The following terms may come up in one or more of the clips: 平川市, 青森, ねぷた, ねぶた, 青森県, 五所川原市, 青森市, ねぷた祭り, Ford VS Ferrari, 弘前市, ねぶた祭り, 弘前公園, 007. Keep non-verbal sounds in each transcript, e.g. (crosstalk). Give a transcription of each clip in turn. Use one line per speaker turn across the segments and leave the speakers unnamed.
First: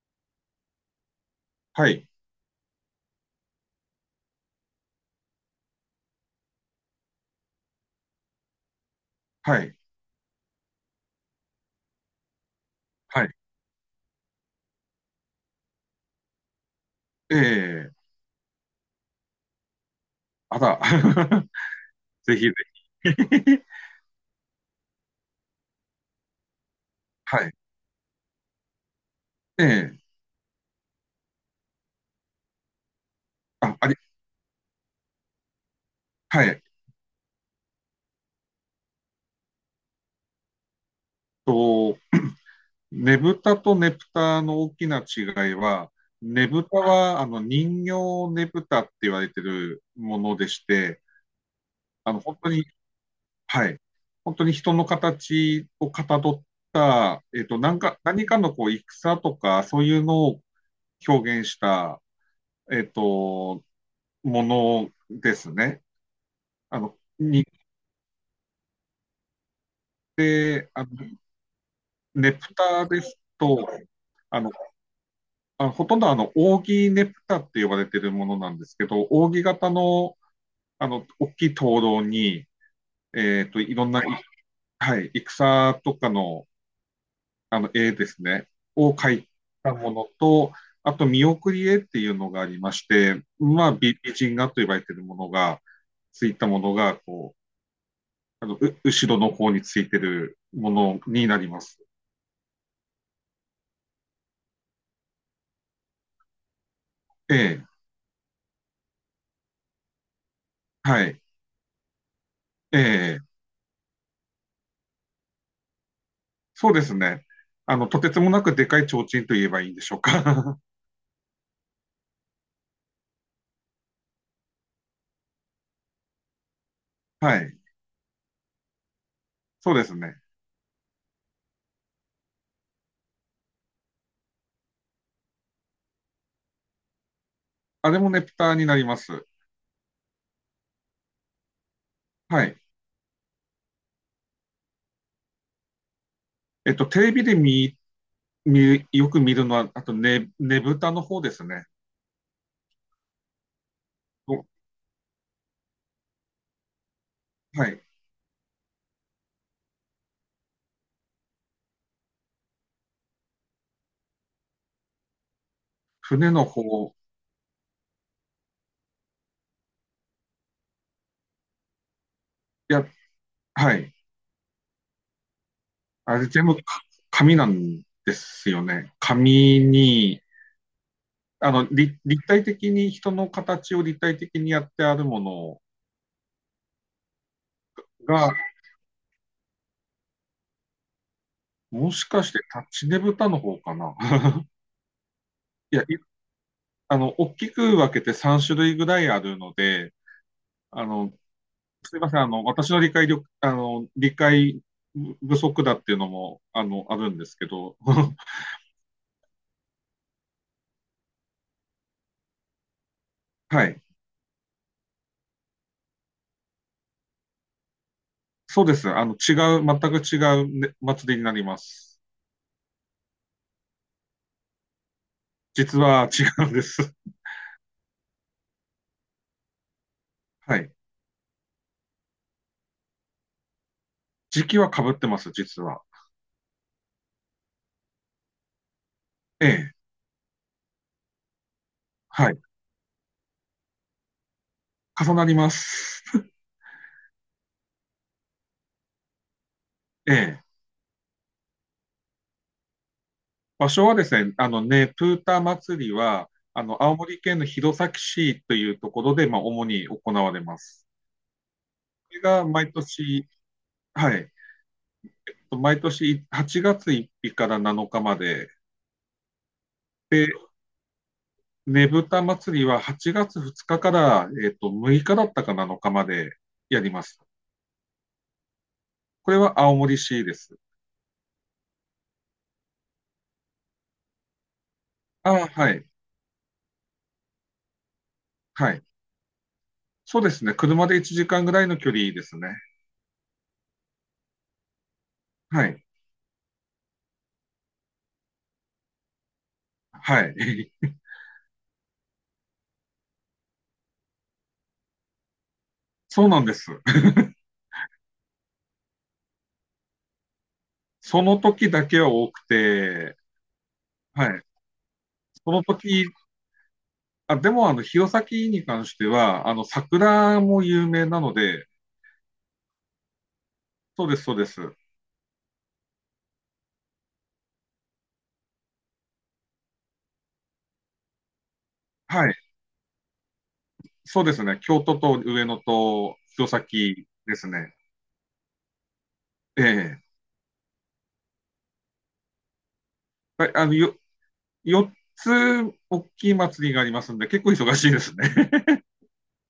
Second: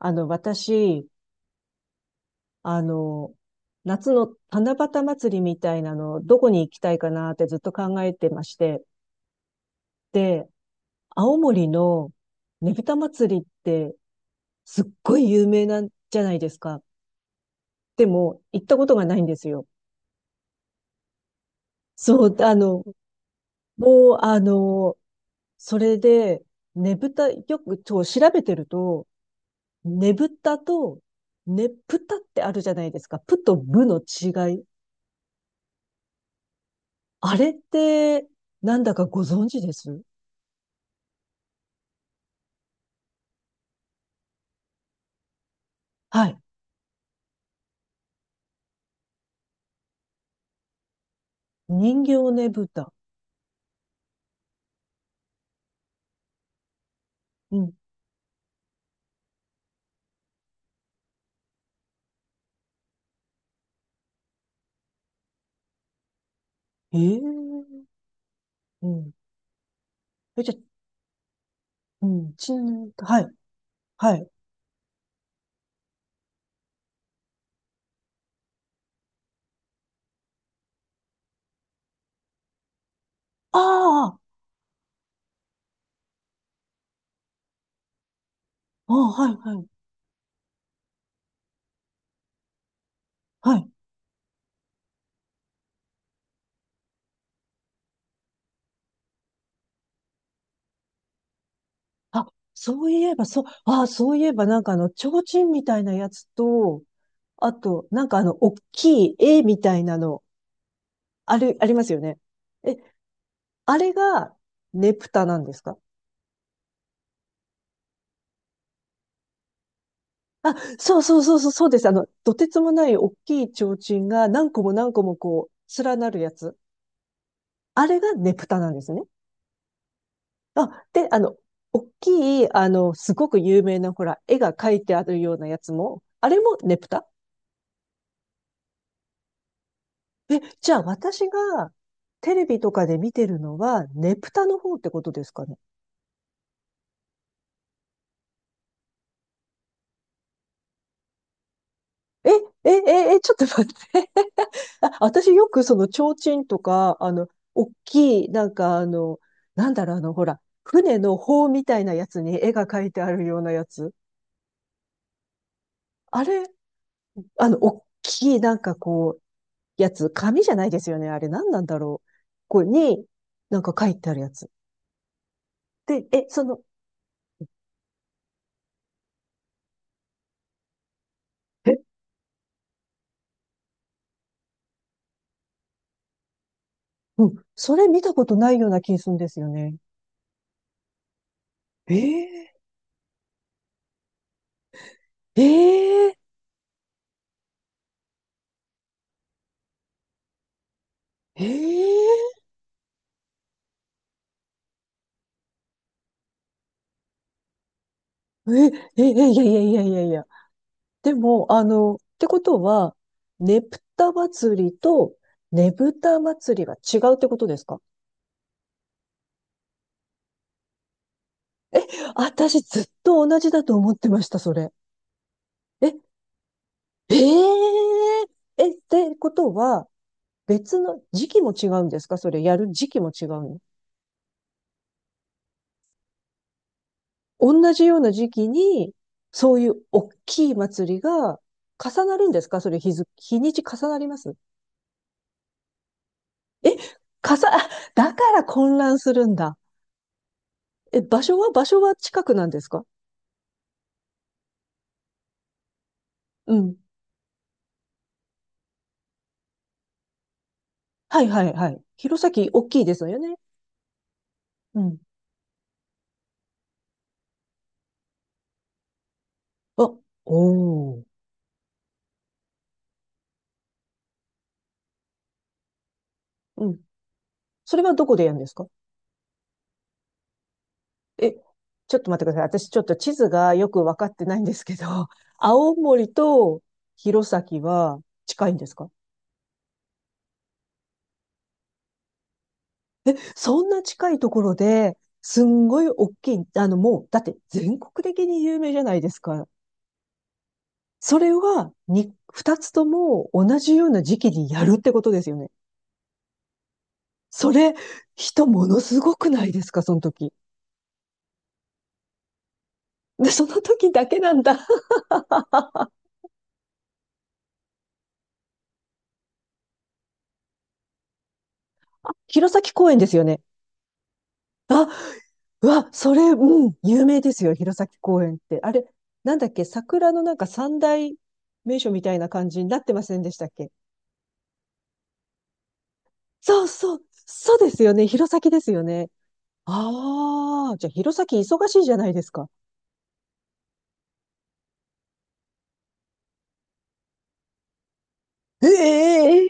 私、
はい、
あの、夏の七夕祭りみたいなの、どこに行きたいかなってずっと考えてまして。
はい、
で、青森のねぶた
はい。
祭りってすっごい有名なんじゃないですか。
ええ、
でも、行ったことがないんですよ。
あら、(laughs)
そう、
ぜひぜひ。(laughs)
もう、あの、それで、ねぶた、
はい。
よく調べてると、
ええ、
ねぶたと、ねぷたってあるじゃないですか。ぷと
あ、
ぶ
あり
の違い。
はい。
あれって、なんだかご存知です？
と、ねぶたとねぷたの大きな違いは、
はい。
ねぶたは、人形ねぶたって言われてるものでして、
人形
本
ね
当に
ぶた。
はい。本当に人の形をかたどった、
うん。
何かのこう戦とか、そういうのを表現した、えっと、ものですね。あの、に
ええ、うん。え、じゃ、
で、
う
ネ
ん、
プタです
はい、
と、
はい。
あの、ほとんど扇ネプタって呼ばれているものなんですけど、扇形の、大きい灯籠に、
あ
いろんな、
あ、
はい、戦とかの、絵ですね、
あ、
を描い
はい、はい、
たものと、あと、見送り絵っていうのがありまして、
は
ま
い。
あ、美人画と呼ばれているものが、ついたものが、こう、後ろの方についてるものになります。
あ、そういえば、そう、ああ、そういえば、なんか提灯みたいなやつと、
え
あ
え、
と、なんか大きい絵みたいなの、
はい、
あれ、ありますよね。え、
ええ。
あれが、ねぷたなんですか？
そうですね。とてつもなくでかい提灯と言えばいいんでしょうか。
あ、
(laughs)
そうそうそうそう、そうです。とてつもない大きい提灯が何個も何個もこう、連なるやつ。
はい。
あれがねぷたなんですね。
そうですね。
あ、で、大きい、すごく有名な、ほら、絵が描いてあるようなやつも、あれもねぷた？
あれもねぷたになります。
え、じゃあ私がテ
は
レビ
い。
とかで見てるのは、ねぷたの方ってことですかね。
テレビでよく見るのは、あとね、ねぶたの方ですね。
え、え、え、え、ちょっと待って。
お
あ、私よくその提灯とか、
は
大
い。
きい、なんかなんだろう、ほら、船の帆みたいなやつに絵が描いてあるようなやつ。あ
船
れ、
の方。
大きい、なんかこう、やつ、紙じゃないですよね。あれ、なんなんだろう。ここ
いや、
に、なんか
は
書
い。
いてあるやつ。で、
あ
え、
れ
そ
全部
の、
か紙なんですよね。紙に、
え、
立体的に人の形を立体的にやってあるもの
うん、それ見たこ
が、
とないような気するんですよね。
もしかして
え
タッチねぶたの方かな。(laughs)
え
いや、
え
大きく分けて3種類ぐらいあるので、あの、
ー、え
すいません、
ー、
私の理解力、あの、理解不足だっていうのも、あるんですけど、(laughs)
えー、え、え、いやいやいやいやいや。でも、ってことは、ね
は
ぷ
い。
た祭りとねぶた祭りが違うってことですか？
そうです。違う、全く違う、ね、祭りになります。
私ずっと同じだと思ってました、それ。
実
え、
は違うんです。
えー、え、ってことは、
(laughs) はい。
別の時期も違うんですか？それ、やる時期も違うの？
時期は被ってます、実は。
同じような時期に、
え
そうい
え。
う大きい祭りが重なる
は
んで
い。
すか？それ、日付、日にち重なります？
重なります。(laughs)
え、重、(laughs) あ、だから混乱するんだ。
ええ。
え、場所は近くなんですか？
場所はですね、あのね、プーター祭りは、
うん。
青森県の弘前市というところで、まあ、主に行われます。
はいはいはい。
れ
弘
が
前、大
毎
きいですよ
年、
ね。
はい、
うん。
毎年8月1日から7日まで、
あ、
で、
おお。
ねぶた祭りは8月2日から、6日だったか7日まで
うん。
やります。
それはどこでやるんですか？
これは青森市です。
え、ちょっと待ってください。私ちょっと地図がよくわかってないんですけど、(laughs)
ああ、は
青
い、
森と弘前は近いんで
は
す
い。
か？
そうですね。車で1時間ぐらいの距離ですね。
そんな近いところで、す
は
んご
い、
い大きい、もう、だって全国的に有名じゃないですか。
はい。
それは、二つとも同じような時期にやるってことですよね。
(laughs) そうなんです。
それ、人ものすごくないですか、その時。
その時だけは多くて、
で、その時だけな
は
ん
い。
だ。
その時、あ、でも、弘前に関しては、桜も有名なので、
(laughs) 弘前公園ですよね。
そうです、そうです。
あ、うわ、それ、うん、有名ですよ、弘前公園って。あれ、なんだっけ、桜のなんか三大名所みたいな
はい。
感じになってませんでしたっけ？
そうですね。京都と上野と弘
そう
前
そう、
です
そうで
ね。
すよね、弘前ですよね。
ええ、
ああ、じゃあ弘前忙しいじゃないですか。
はい、4つ大きい祭りがありますんで、結構忙しいですね。
えええ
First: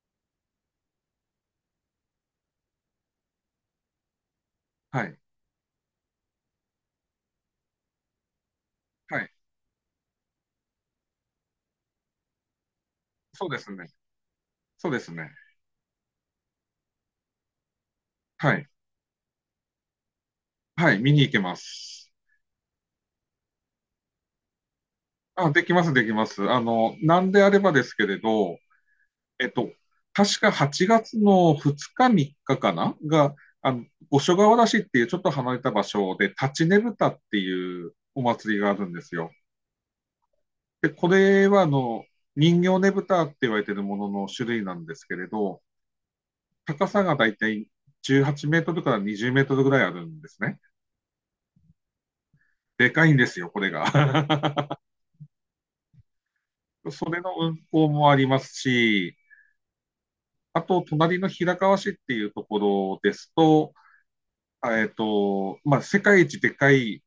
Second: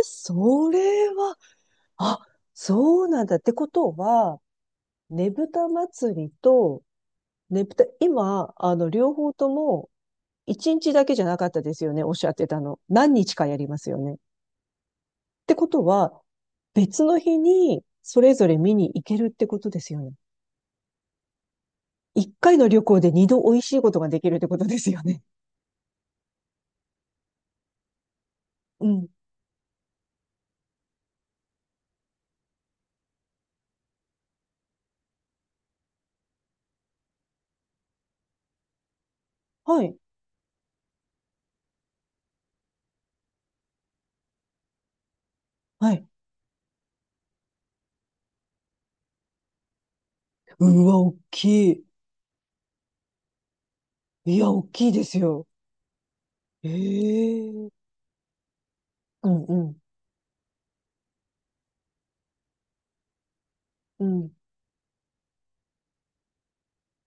え、それは、あ、そうなんだ。ってことは、
(laughs) はい。
ねぶた祭りと、ねぶた、今、両
はい。
方とも、一日だけじゃなかったですよね、おっしゃってたの。何日か
そう
や
で
り
す
ま
ね。
すよね。っ
そうですね。
てことは、別の日にそれぞ
は
れ
い。
見に行けるってことですよね。
はい。見に行けます。
一回の旅行で二度美味しいことができるってことですよね。
あ、できます、できます。なんであればですけれど、
うん。
えっと、確か8月の2日、3日かかなが、あの、五所川原市っていうちょっと離れた場所で、立ちねぶたっていうお祭りがあるんですよ。
はい。
で、これは人形ねぶたって言われているものの種類なんですけれど、
はい。
高さがだいたい18メートルから20メートルぐらいあるんですね。
うわ、大きい。
でかいんですよ、これが。
いや、
(laughs)
大きいですよ。
そ
え
れの運
え、
行もありますし、
うんうん。
あと、隣の平川市っていうところですと、
うん。
まあ、世界一でかい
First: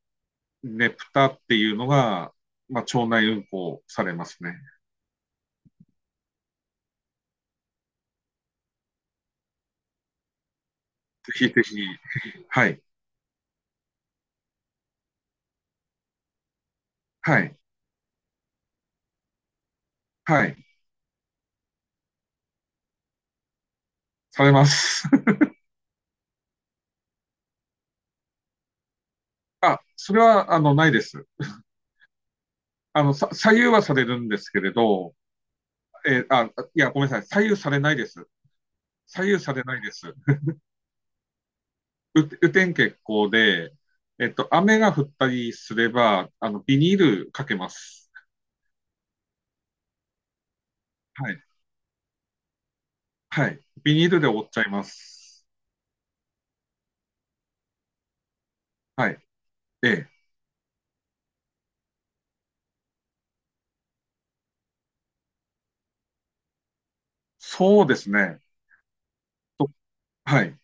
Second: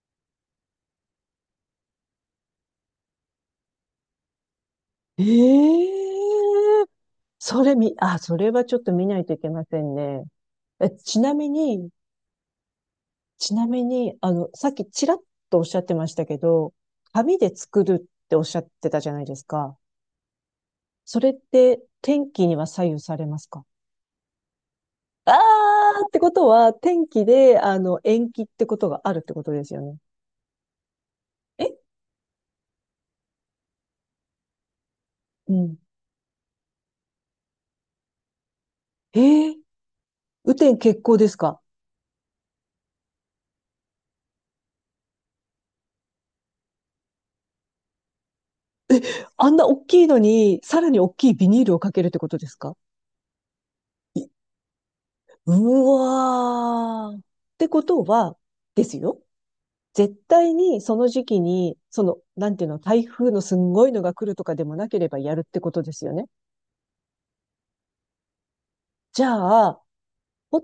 ねぷたっていうのが、まあ、町内運行されますね。
ええ、それみ、あ、それはちょっと見ないといけませんね。え、ち
ぜ
な
ひ
み
ぜひ、
に、
はい、
さっきちらっとおっしゃってましたけど、紙
は
で
い、
作るっておっしゃってたじゃないですか。
はい、
それって天気には左右されますか？
されます。
あーってことは、天気で、延期ってことがあるってこと
(laughs)
ですよ
あ、
ね。
それは、ないです。
え、
左右はされるんですけれど、
うん。
えーあ、いや、ごめんなさい。左右されないです。
え
左右さ
ー、
れないです。
雨天決行ですか？
雨天決行で、雨が降ったりすれば、ビニールかけます。
あんな大きいのに、さらに大き
は
い
い。
ビニールをかけるってことですか？
はい。ビニールで
い
覆っちゃいます。
うわー。ってことは、です
はい。
よ。
ええ。
絶対にその時期に、その、なんていうの、台風のすんごいのが来るとかでもなければやるってことですよね。
そうですね。
じゃ
と、
あ、
はい。
ホ、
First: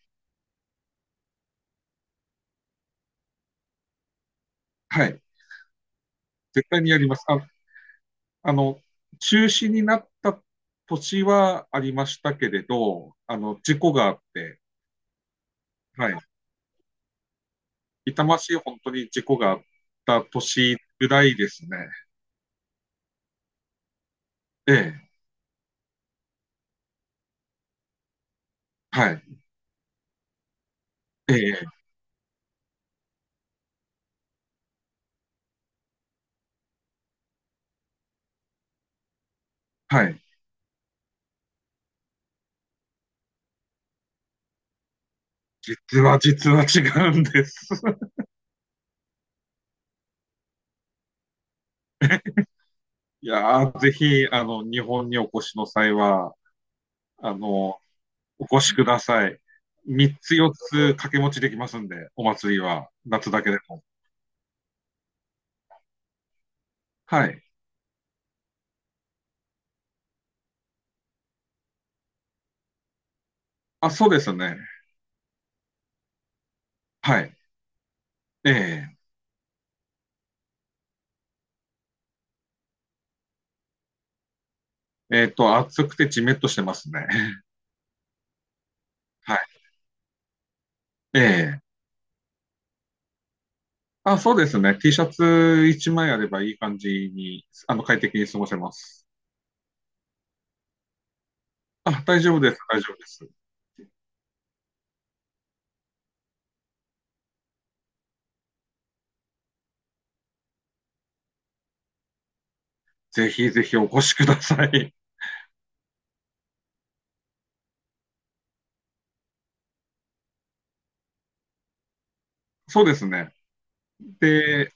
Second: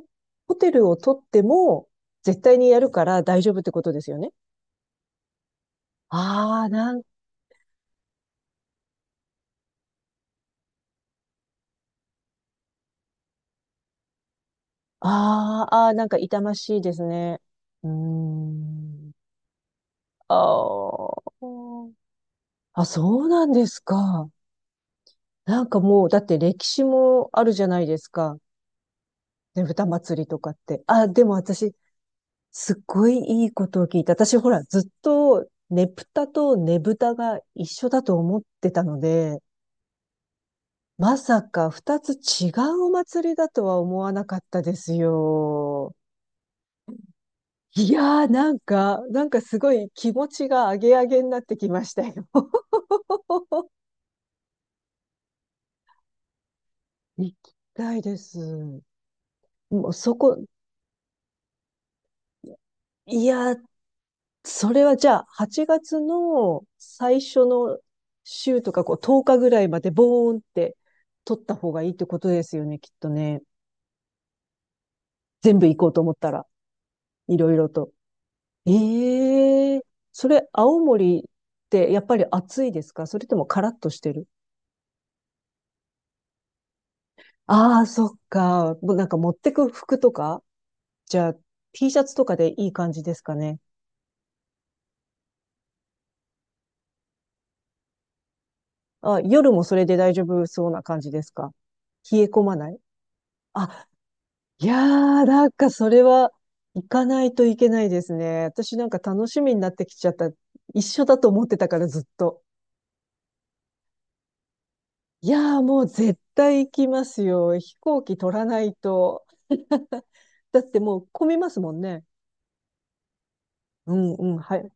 ホテルを取っても、絶対にやるから大丈夫ってことですよね。
はい。
あ
絶
あ、
対にやります。あの、中止になった年はありましたけれど、事故があって、
あーあー、なん
は
か
い。
痛ましいですね。うー
痛ましい本当に
ん。
事故があった
あ
年ぐらいですね。
ー、あ、そうなんですか。
ええ、
なんかもう、だって歴史もあるじゃないですか。
はい、
ねぶた祭りとかって。あ、でも
ええ、
私、すっごいいいことを聞いた。私、ほら、ずっと、ねぷたとねぶたが一緒だと思ってたので、
はい。
まさか二つ違うお祭りだとは思わなかったですよ。
実は違うんです。
い
(laughs)
やー、なんかすごい気持ちがアゲアゲになってきましたよ。(laughs)
いやー、ぜひ、日本にお越しの際は、
行
あ
き
の、
たいです。
お越しください。
もうそ
3つ
こ、
4つ掛け持ちできますんで、お祭りは、
い
夏だけ
や
で
ー、
も。
それはじゃあ、8月の最
はい。
初の週とか、こう、10日ぐらいまでボーンって取った方がいいってことですよね、きっとね。
あ、そうですね。
全部行こうと思ったら、
はい。
いろいろと。
ええ。
ええー、それ、青森ってやっぱり暑いですか？それともカラッとしてる？
暑くてじめっとしてますね。(laughs)
ああー、そっか。もうなんか持っ
は
て
い。
く服とかじ
え
ゃあ、
え。
T シャツとかでいい感じですかね。
あ、そうですね。T シャツ一枚あればいい感じに、快適に過ごせます。
あ、夜もそれで大丈夫そうな感じですか？
あ、
冷
大
え
丈夫
込
で
ま
す。
ない？
大丈夫です。
あ、いやー、なんかそれは行かないといけないですね。私なんか楽しみになってきちゃった。一緒だと思ってたからずっと。
ぜひぜひお越しください。
いやーもう絶対行きますよ。飛行機取らないと。(laughs) だってもう混みますもんね。
(laughs) そうですね。
うんうん、はい。
で、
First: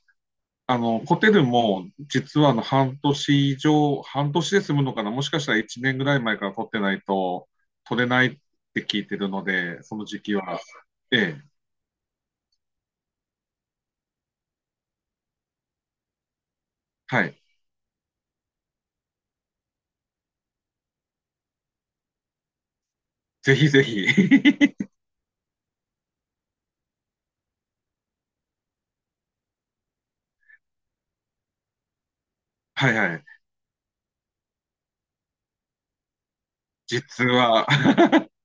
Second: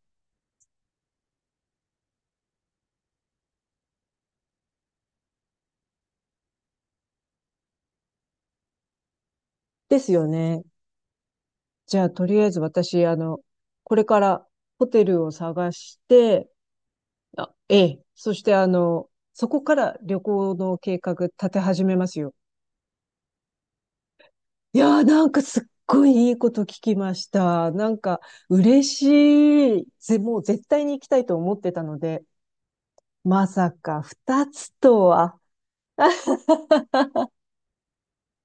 ホテルも、実は半年以上、半年で済むのかな。もしかしたら1年ぐらい前から取ってないと、取れないって聞いてるので、そ
で
の
す
時
よ
期は。
ね。
ええ、
じゃあ、とりあえず私、これからホテルを探して、
はい。
あ、ええ、そしてそこから旅行の計画立て始めますよ。
ぜひぜひ。
い
(laughs)
やーなんかすっごいいいこと聞きました。なんか嬉しい。もう絶対に行きたいと思ってたので、
はいはい。
まさか二つとは。(laughs)
実は、(laughs)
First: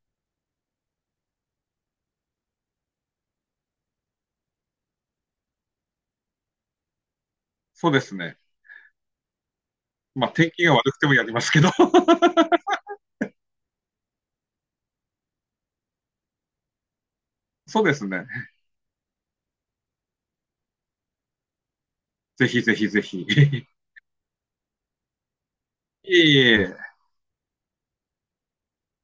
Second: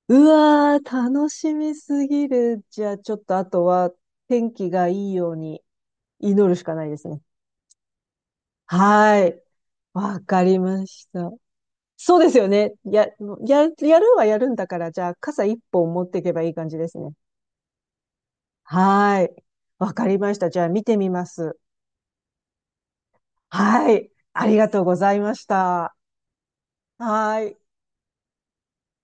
うわー、楽しみすぎる。じゃあ、ちょっとあとは天気がいいように祈るしかないですね。
そうですね。
はーい。わ
まあ、
か
天
り
気が
ま
悪くて
し
もや
た。
りますけど
そ
(laughs)
うですよね。やるはやるんだから、じゃあ傘一本持っていけばいい感じですね。
そうですね。
はーい。わかりました。じゃあ見てみます。
ぜひぜひぜひ。(laughs)
はい。ありがとうございました。
いえいえ。
はーい。